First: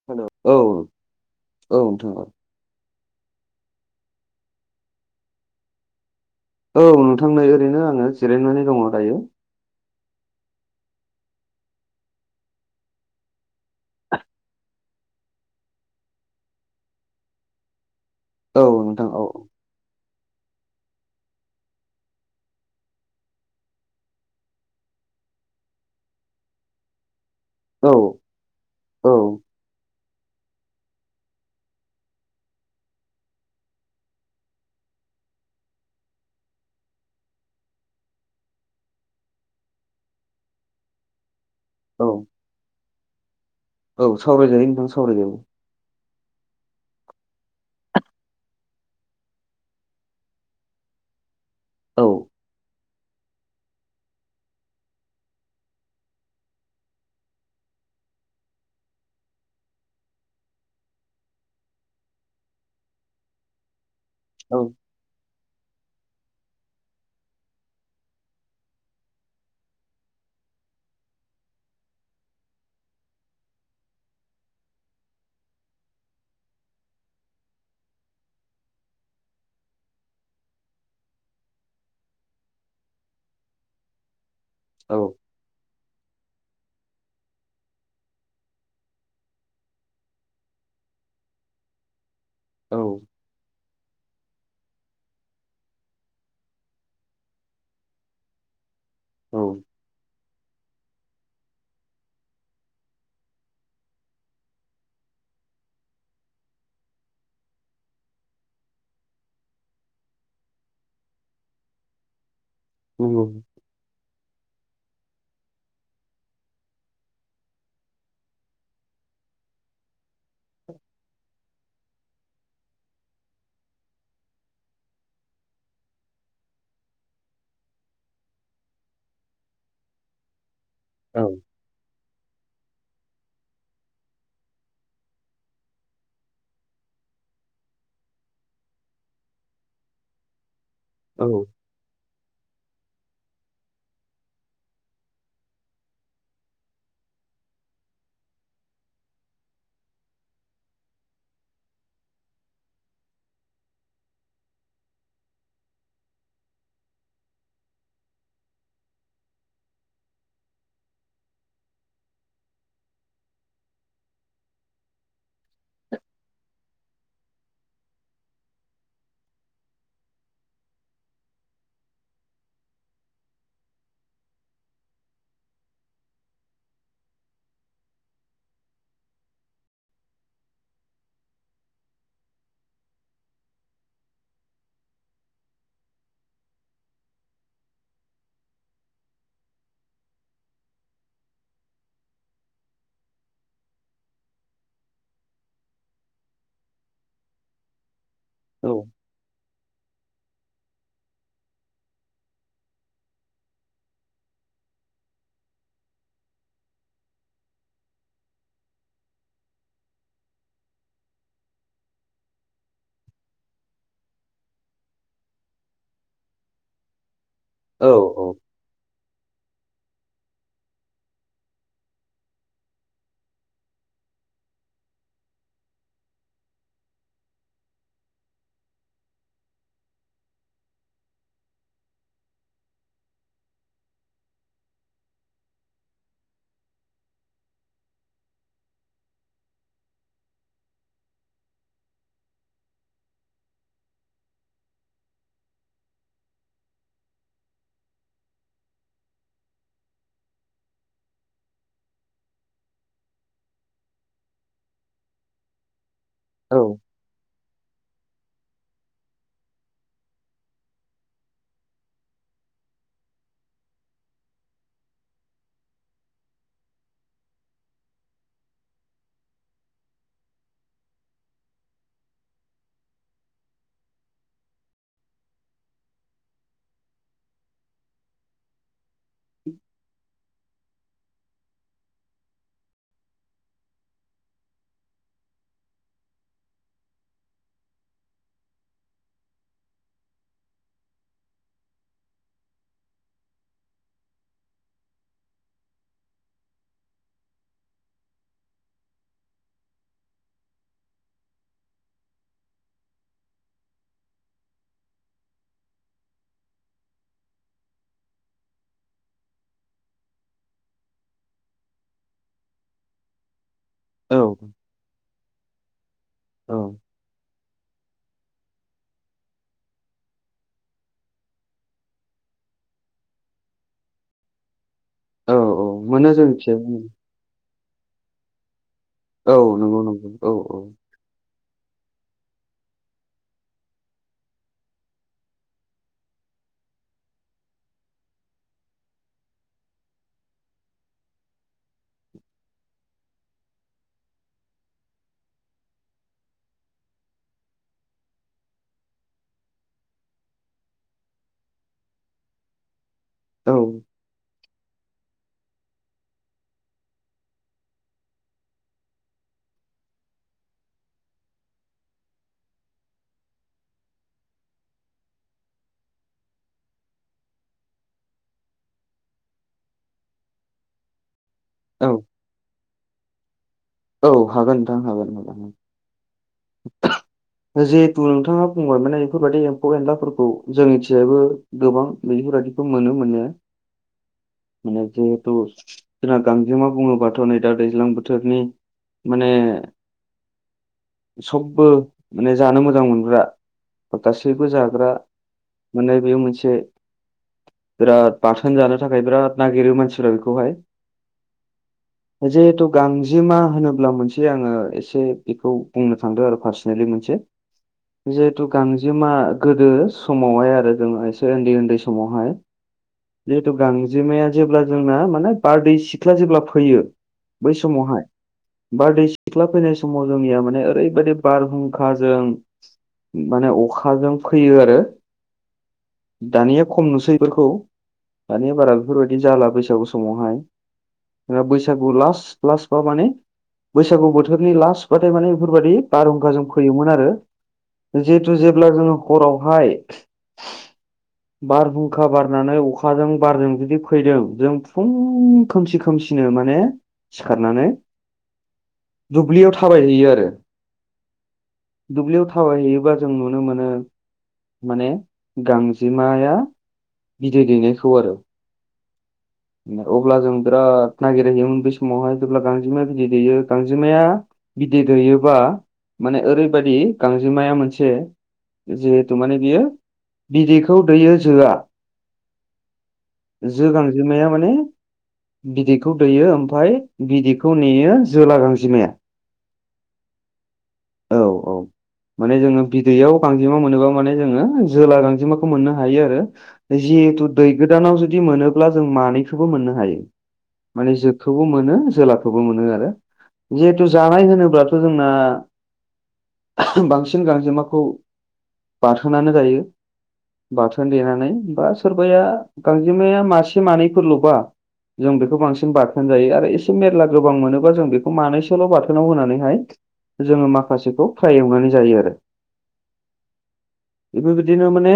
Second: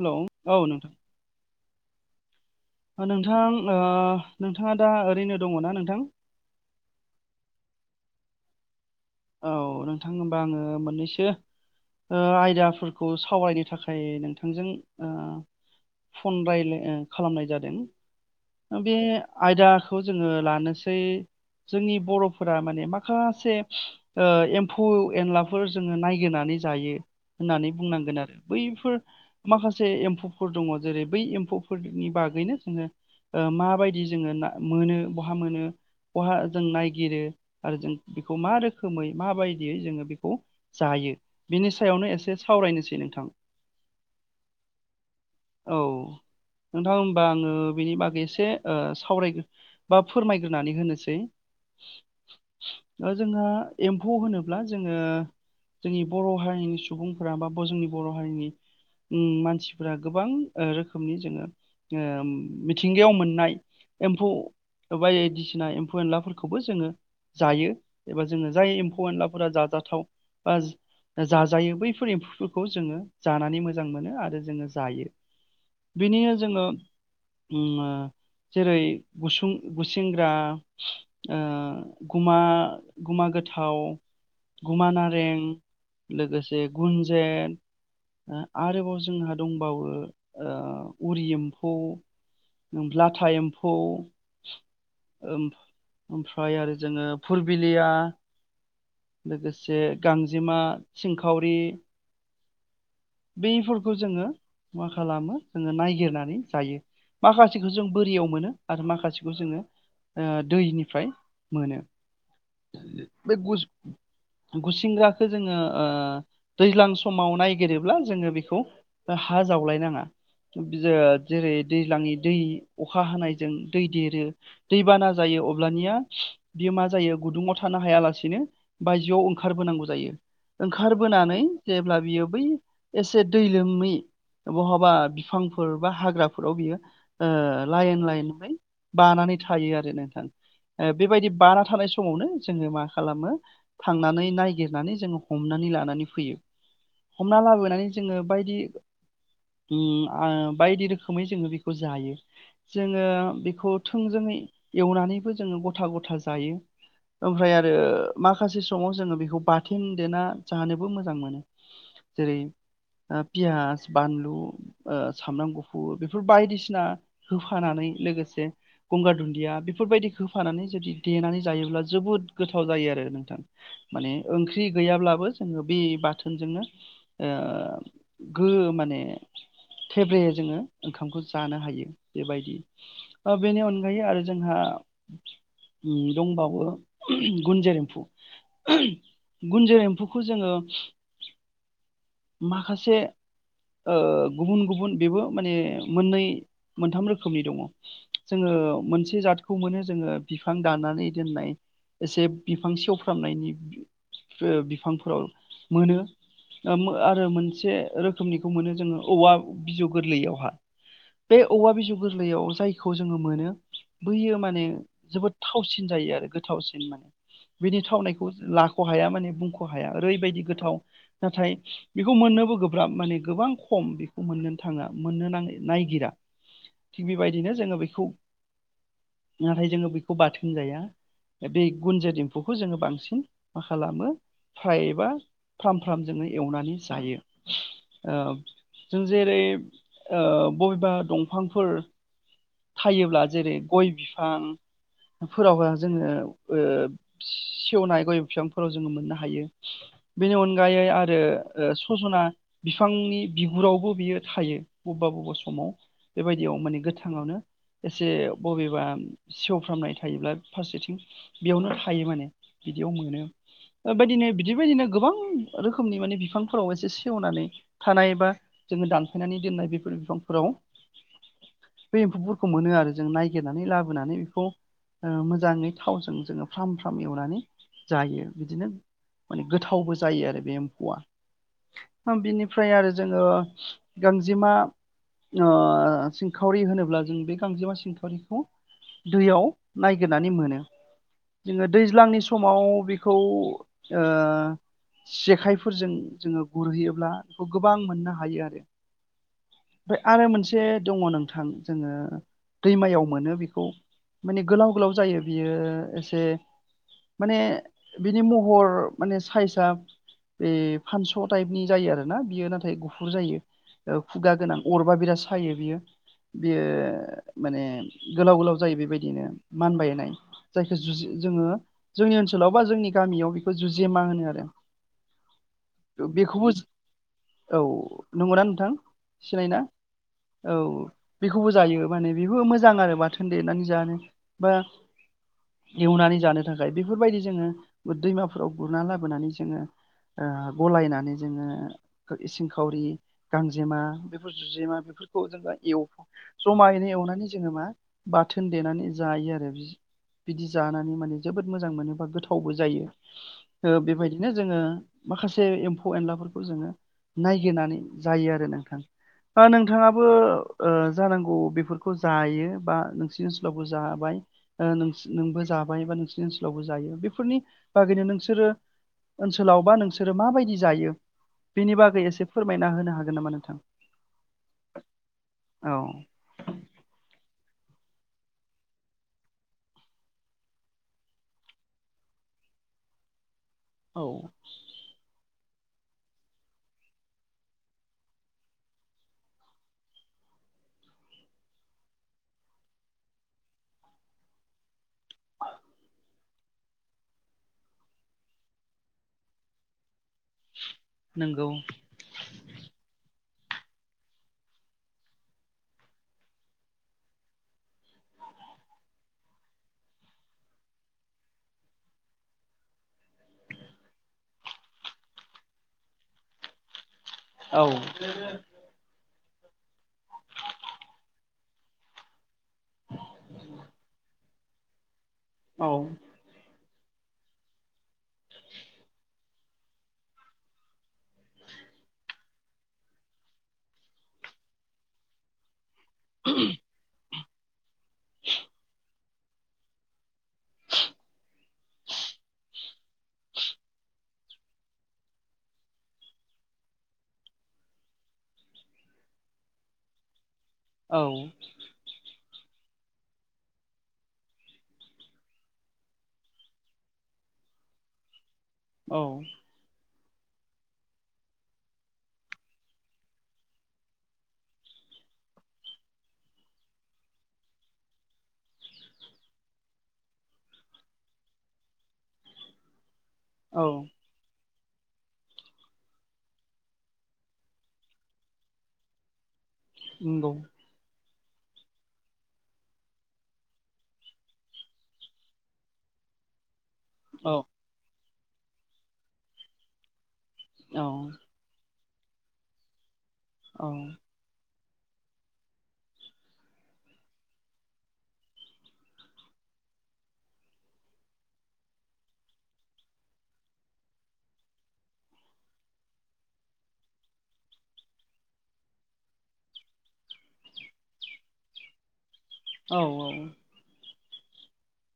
हेल' औ नोंथां। औ नोंथां औ। ओ नोंथां ओ नोंथाङा दा ओरैनो दङ ना नोंथां? औ नोंथां नै ओरैनो आङो जिरायनानै दङ दायो। औ नोंथां होमबा आङो मोननैसो ओ आयदाफोरखौ सावरायनो थाखाय नोंथांजों ओ फन रायलाय ओ खालामनाय जादों। औ ओ बे नोंथां औ आयदाखौ जोङो लानोसै जोंनि बर'फोरा माने माखासे ओ एम्फौ एनलाफोर जोङो नायगिरनानै जायो होननानै औ बुंनांगोन आरो बैफोर औ माखासे एम फौफोर दङ जेरै बै एम्फौफोरनि बागैनो जोङो ओ माबायदि जोङो ना मोनो ब बहा मोनो बहा जों नायगिरो आरो जों बेखौ मा रो खोमै माबायदियै जोङो बेखौ जायो बिनि औ सायावनो एसे सावरायनोसै नोंथां। औ सावरायजायो नोंथां सावरायजायो। औ नोंथां होनबा आङो बेनि बागै एसे ओ सावरायगोर बा फोरमायग्रोनानै होनोसै। औ ओ जोंहा एम्फौ होनोब्ला जोङो जोंनि बर' हारिनि सुबुंफोरा बा जोंनि बर' हारिनि उम मानसिफोरा गोबां ओ रोखोमनि जोङो ओ मिथिंगायाव मोननाय एम्फौ औ ओ बायदिसिना एम्फौ एनलाफोरखौबो जोङो जायो एबा जोङो जाय एम्फौ एनलाफोरा जाजाथाव बा ओ जाजायो बैफोर एम्फौफोरखौ जोङो जानानै मोजां मोनो आरो जोङो जायो। बिनिनो जोङो उम जेरै गुसुं गुसेेंग्रा ओ गुमा गुमा गो थाव गुमा औ नारें लोगोसे गुन्जेत ओ आरोबाव जोंहा दंबावो ओ उरि एम्फौ औ उम लाथा एम फौ ओम-ओमफ्राय आरो जोङो फुरबिलिया औ लोगोसे गांजेमा सिंखावरि बेफोरखौ जोङो मा खालामो जोङो नायगिरनानै जायो। माखासेखौ जों बोरियाव मोनो आरो माखासेखौ जोङो ओ दैनिफ्राय मोनो नंगौ बे गुस गुसेंग्राखौ जोङो ओ दैज्लां समाव नायगिरो ब्ला जोङो बेखौ ओ हा जावलाय नाङा बियो जेरै दैज्लाङनि दै अखा हानायजों दै देरो दैबाना जायो अब्लानिया बेयो मा जायो गुदुङाव थानो हायालासेनो बायजोआव ओंखारबोनांगौ जायो। औ ओंखारबोनानै जेब्ला बियो बै एसे दै लोमै बहाबा बिफांफोर बा हाग्राफोराव बियो ओ लाइन लाइनहाय बानानै नै थायो आरो नोंथां ओ औ बेबायदि बाना थानाय समावनो जोङो मा खालामो थांनानै नायागिरनानै जोङो हमनानै लानानै फैयो। हमना लाबोनानै जोङो बायदि उम आ बायदि रोखोमै जोङो बेखौ जायो। जोङो बेखौ थोंजोङै एवनानैबो जोङो गथा गथा जायो। ओमफ्राय आरो माखासे समाव जोङो बेखौ बाथोन देना जानोबो मोजां मोनो जेरै ओ पियास बानलु ओ सामब्राम गुफुर बेफोर बायदिसिना होफानानै लोगोसे गंगार दुन्दिया बेफोरबायदि होफानानै जुदि देनानै जायोब्ला जोबोद गोथाव जायो आरो नोंथां माने ओंख्रि गैयाब्लाबो जोङो बे बाथोनजोंनो गो माने थेब्रे जोङो ओंखामखौ जानो हायो बेबायदि बेनि अनगायै आरो जोंहा दंबावो गुुनजेर एम्फौ गुुनजेर एम्फौखौ जोङो माखासे ओ गुबुन गुबुन बेबो माने मोननै मोनथाम रोखोमनि दङ जोङो औ मोनसे जाथ खौ मोनो जोङो बिफां दाननानै दोननाय एसे बिफां सेवफ्रामनायनि बिफांफोराव मोनो आरो मोनसे रोखोमनिखौ मोनो जोङो औवा बिजौ गोरलैयावहा बे औवा बिजौ गोरलैयाव जायखौ जोङो मोनो बैयो माने जोबोद थावसिन जायो आरो गोथावसिन माने बिनि औ थावनायखौ लाख हाया माने बुंख हाया ओरैबायदि गोथाव नाथाय बेखौ मोननोबो गोब्राब माने गोबां खम बेखौ मोननोनो थाङा मोननो नां नायगिरा थिग बेबायदिनो जोङो बेखौ नाथाय जोङो बेखौ बाथोन जाया बे गुुनजेर एम्फौखौ जोङो बांसिन मा खालामो फ्राय एबा फ्राम फ्रामजोंनो एवनानै जायो जों जेरै ओ बबेबा दंफांफोर थायोब्ला जेरै गय बिफां फोरावहा जोङो ओ सेवनाय गय बिफांफोराव जोङो मोननो हायो बिनि अन गायै आरो सजना बिफांनि बिगुरावबो बियो थायो बबेबा बबेबा सम माव बेबायदियाव औ माने गोथाङावनो एसे बबेबा सेवफ्रामनाय थायोब्ला फारसेथिं बेयावनो थायो माने बिदि बिदियाव मोनो बेबायदिनो बिदिबायदिनो गोबां रोखोमनि माने बिफांफोराव एसे सेवनानै थानाय बा जोङो दानफायनानै दोननाय बेफोर बिफांफोराव बे एम्फौफोरखौ मोनो आरो जों नायगिरनानै लाबोनानै बेखौ ओ मोजाङै थावजों जोङो फ्राम फ्राम एवनानै जायो बिदिनो माने गोथावबो जायो आरो बे एम्फौआ बिनिफ्राय आरो जोङो गांजेमा ओ सिंखावरि होनोब्ला जों बे गांजेमा सिंखावरिखौ दैयाव नायगिरनानै मोनो जोङो दैज्लांनि समाव बेखौ ओ जेखाइफोरजों जोङो गुरहैयोब्ला बेखौ गोबां मोननो हायो आरो ओमफ्राय आरो मोनसे दङ नोंथां जोङो दैमायाव मोनो बेखौ माने गोलाव गोलाव जायो बियो एसे माने बिनि महर माने साइजआ बे फानस टाइपनि जायो आरो ना बियो नाथाय गुफुर जायो। ओ औ खुगा गोनां अरबा बिराद सायो बियो औ बियो माने गोलाव गोलाव जायो बेबायदिनो मानबायनाय जायखौ जुजि जोङो जोंनि ओनसोल सोलावबा जोंनि गामियाव बेखौ जुजेमा होनो आरो। औ मोनो बेखौबो जोंनिथिं औ नंगौना नोंथां। औ सिनायोना नंगौ नंगौ औ बेखौबो जायो। माने बेबो मोजां आरो बाथोन देनानै जानो बा एवनानै जानो थाखाय बेफोरबायदि जोङो दैमाफोराव गुरना लाबोनानै जोङो ओ गलायनानै जोङो इसिं खावरि गांजेमा बेफोर जुजेमा बेफोरखौ जोङो एव जमायैनो एवनानै जोङो मा बाथोन देनानै जायो आरो। बिदि जानानै माने जोबोद मोजां मोनोबा गोथावबो जायो औ ओ बेबायदिनो जोङो माखासे एम्फौ एनलाफोरखौ जोङो नायगिरनानै जायो आरो नोंथां। नोंथाङाबो ओ जानांगौ बेफोरखौ जायो बा नोंसिनि ओनसोलावबो जाबाय। ओ नोंबो जाबाय बा नोंसोरनि ओनसोलावबो जायो बेफोरनि बागैनो नोंसोरो ओनसोलावबा नोंसोरो माबायदि जायो बेनि औ बागै एसे फोरमायना होनो हागोन नामा नोंथां? औ हागोन नोंथां हागोन [unintelligible] औ [inaudible] जिहेथु नोंथाङा बुंबाय माने बेफोरबायदि एम्फौ एनलाफोरखौ जोंनिथिबो गोबां नुयो। बेफोरबादिखौ मोनो माने औ माने जिहेथु जोंना गांजेमा बुङोबाथ' नै दा दैज्लां बोथोरनि माने [inaudible] सबबो माने जानो मोजां मोनग्रा गासैबो जाग्रा माने बेयो मोनसे बिराद बाथोन जानो थाखाय बिराद नागिरो मानसिफोरा बेखौ खौहाय नंगौ जिहेथु गां जेमा होनोब्ला मोनसे आङो एसे बेखौ बुंनो थांदों आरो पार्सनेलि मोनसे जिहेथु गांजेमा गोदो समावहाय आरो जों एसे उन्दै उन्दै समावहाय जिहेथु गांजेमाया जेब्ला जोंना माने बारदै सिख्ला जेब्ला फैयो। बै औ समावहाय बारदै सिख्ला फैनाय समाव जोंनिया माने ओरैबायदि बारहुंखाजों माने अखाजों फैयो आरो। औ। दानिया खम नुसै बेफोरखौ दानिया बारा बेफोरबायदिनो जाला बैसागु समावहाय। बैसागु लास लास बा माने बैसागु बोथोरनि लास्टबाथाय माने बेफोरबायदि बारहुंखाजों फैयोमोन आरो। जिहेतु जेब्ला जोङो हरावहाय बारहुंखा बारनानै अखाजों बारजों जुदि फैदों जों फुं खोमसि खोमसि सिनो माने सिखारनानै [inaudible] दुब्लियाव थाबायहैयो आरो। औ। दुब्लियाव थाबायहैयोबा जों नुनो मोनो माने गांजेमाया बिदै दैेनायखौ आरो। औ। अब्ला जों बिराद नागिरहैयोमोन बे समावहाय जेब्ला गांजेमाया बिदै दैेयो गांजेमाया बिदै दैयोबा माने ओरैबायदि गांजेमाया मोनसे जिहेथु माने बियो बिदैखौ दैयो जोआ [inaudible] औ जो गां माने बिदैखौ दैयो ओमफाय बिदैखौ नेयो जोला गांजिमाया। उम द। औ औ। माने जोङो बिदैयाव गांजेमा मोनोबा माने जोङो जोला गांजेमाखौ मोननो हायो आरो। जिहेथु औ दै गोदानाव जुदि मोनोब्ला जों मानैखौबो मोननो हायो। औ माने जोखौबो मोनो जोलाखौबो मोनो आरो जिहेथु जानाय होनोब्ला जोंना बांसिन गांजेमाखौ बाथोनानो जायो‌। बाथोन देनानै बा सोरबाया गांजेमाया मासे मानैफोरल'बा जों बेखौ बांसिन बाथोन जायो आरो एसे मेर्ला गोबां मोनोबा जों बेखौ मानैसोल' बाथोनाव होनानैहाय। जोङो माखासेखौ फ्राय एवनानै जायो आरो औ औ। बेफोरबायदिनो माने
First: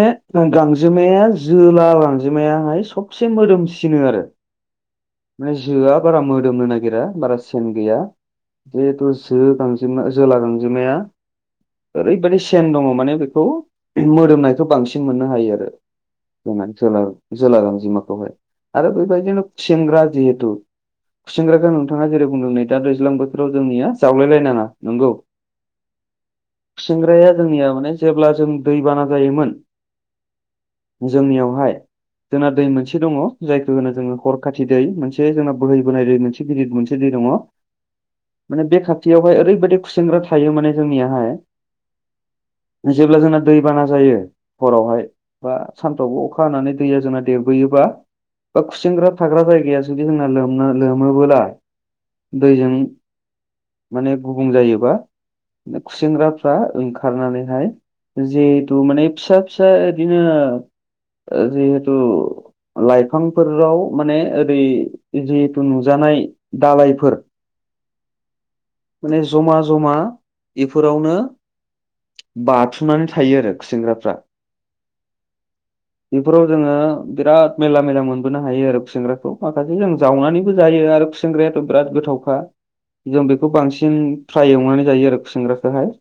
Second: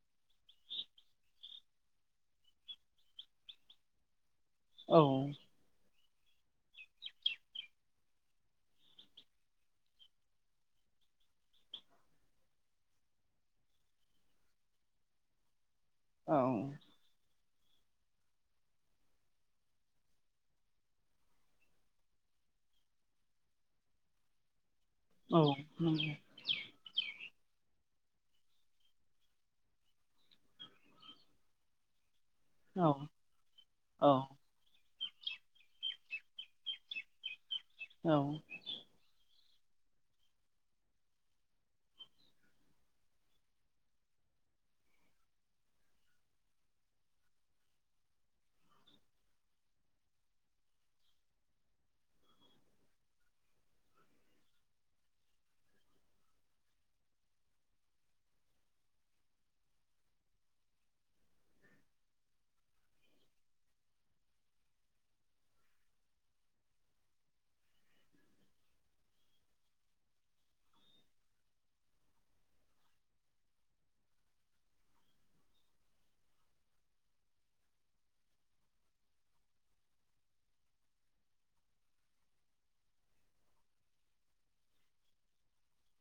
गांजेमाया जोला गांजेमायाहाय सब एसे मोदोमसिनो आरो माने जोआ बारा मोदोमनो नागिरा बारा सेन गैया। जिहेथु जो गांजेमा जोला गांजेमाया ओरैबायदि सेन दङ माने बेखौ मोदोमनायखौ बांसिन मोननो हायो आरो। औ जोंना जोला गांजेमा बावहाय आरो बेबायदिनो सेंग्रा जिहेतु खुसिनग्राखौ नोंथाङा जेरै बुंदों नै दा दैज्लां बोथोराव जोंनिया जावलायलाय नाङा नंगौ औ नंगौ खुसेंग्राया जोंनिया माने जेब्ला जों दै बाना जायोमोन जोंनियावहाय जोंना दै मोनसे दङ जायखौ होनो औ जोङो हर खाथि दै दै मोनसे जोंना बोहैबोनाय दै मोनसे गिदिर मोनसे दै दङ औ माने बे खाथियावहाय ओरै बादि खुसेंग्रा थायो माने जोंनियाहाय जेब्ला जोंना दैबाना जायो हरावहाय बा सानफ्रावबो अखा हानानै दैया जोंना देरबोयो बा खुसेंग्रा थाग्रा जायगाया जुदि जोंना लोमना लोमोबोला दैजों माने गुबुं जायोबा खुसेंग्राफ्रा ओंखारनानैहाय जिहेथु माने फिसा फिसा बिदिनो ओ जिहेथु लाइफांफोराव माने ओरै जिहेथु नुजानाय दालायफोर [inaudible] माने जमा जमा बेफोरावनो बाथुमनानै थायो आरो खुसेंग्राफ्रा बेफोराव जोङो बिराद मेरला मेला मोनबोनो हायो आरो खुसेंग्राखौ माखासे जों जावनानैबो जायो आरो खुसेंग्रायाथ' बिराद गोथावखा। जों बेखौ बांसिन फ्राय एवनानै जायो आरो खुसेंग्राखौहाय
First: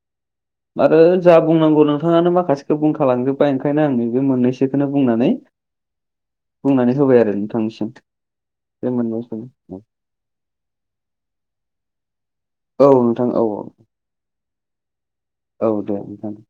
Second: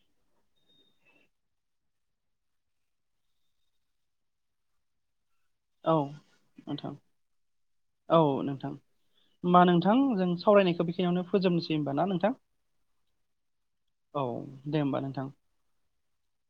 [inaudible] आरो जा बुंनांगौ नोंथाङानो माखासेखौ बुंखालांजोब्बाय ओंखायनो आं नैबे मोननैसोखौनो बुंनानै औ नोंथां बुंनानै होबाय आरो नोंथां औ नोंथां होमबा नोंथां जों सावरायनायखौ बेखिनियावनो फोजोबनोसै होनबा ना नोंथां। औ नोंथां औ औ औ दे होमबा नोंथां औ दे नोंथां। [inaudible]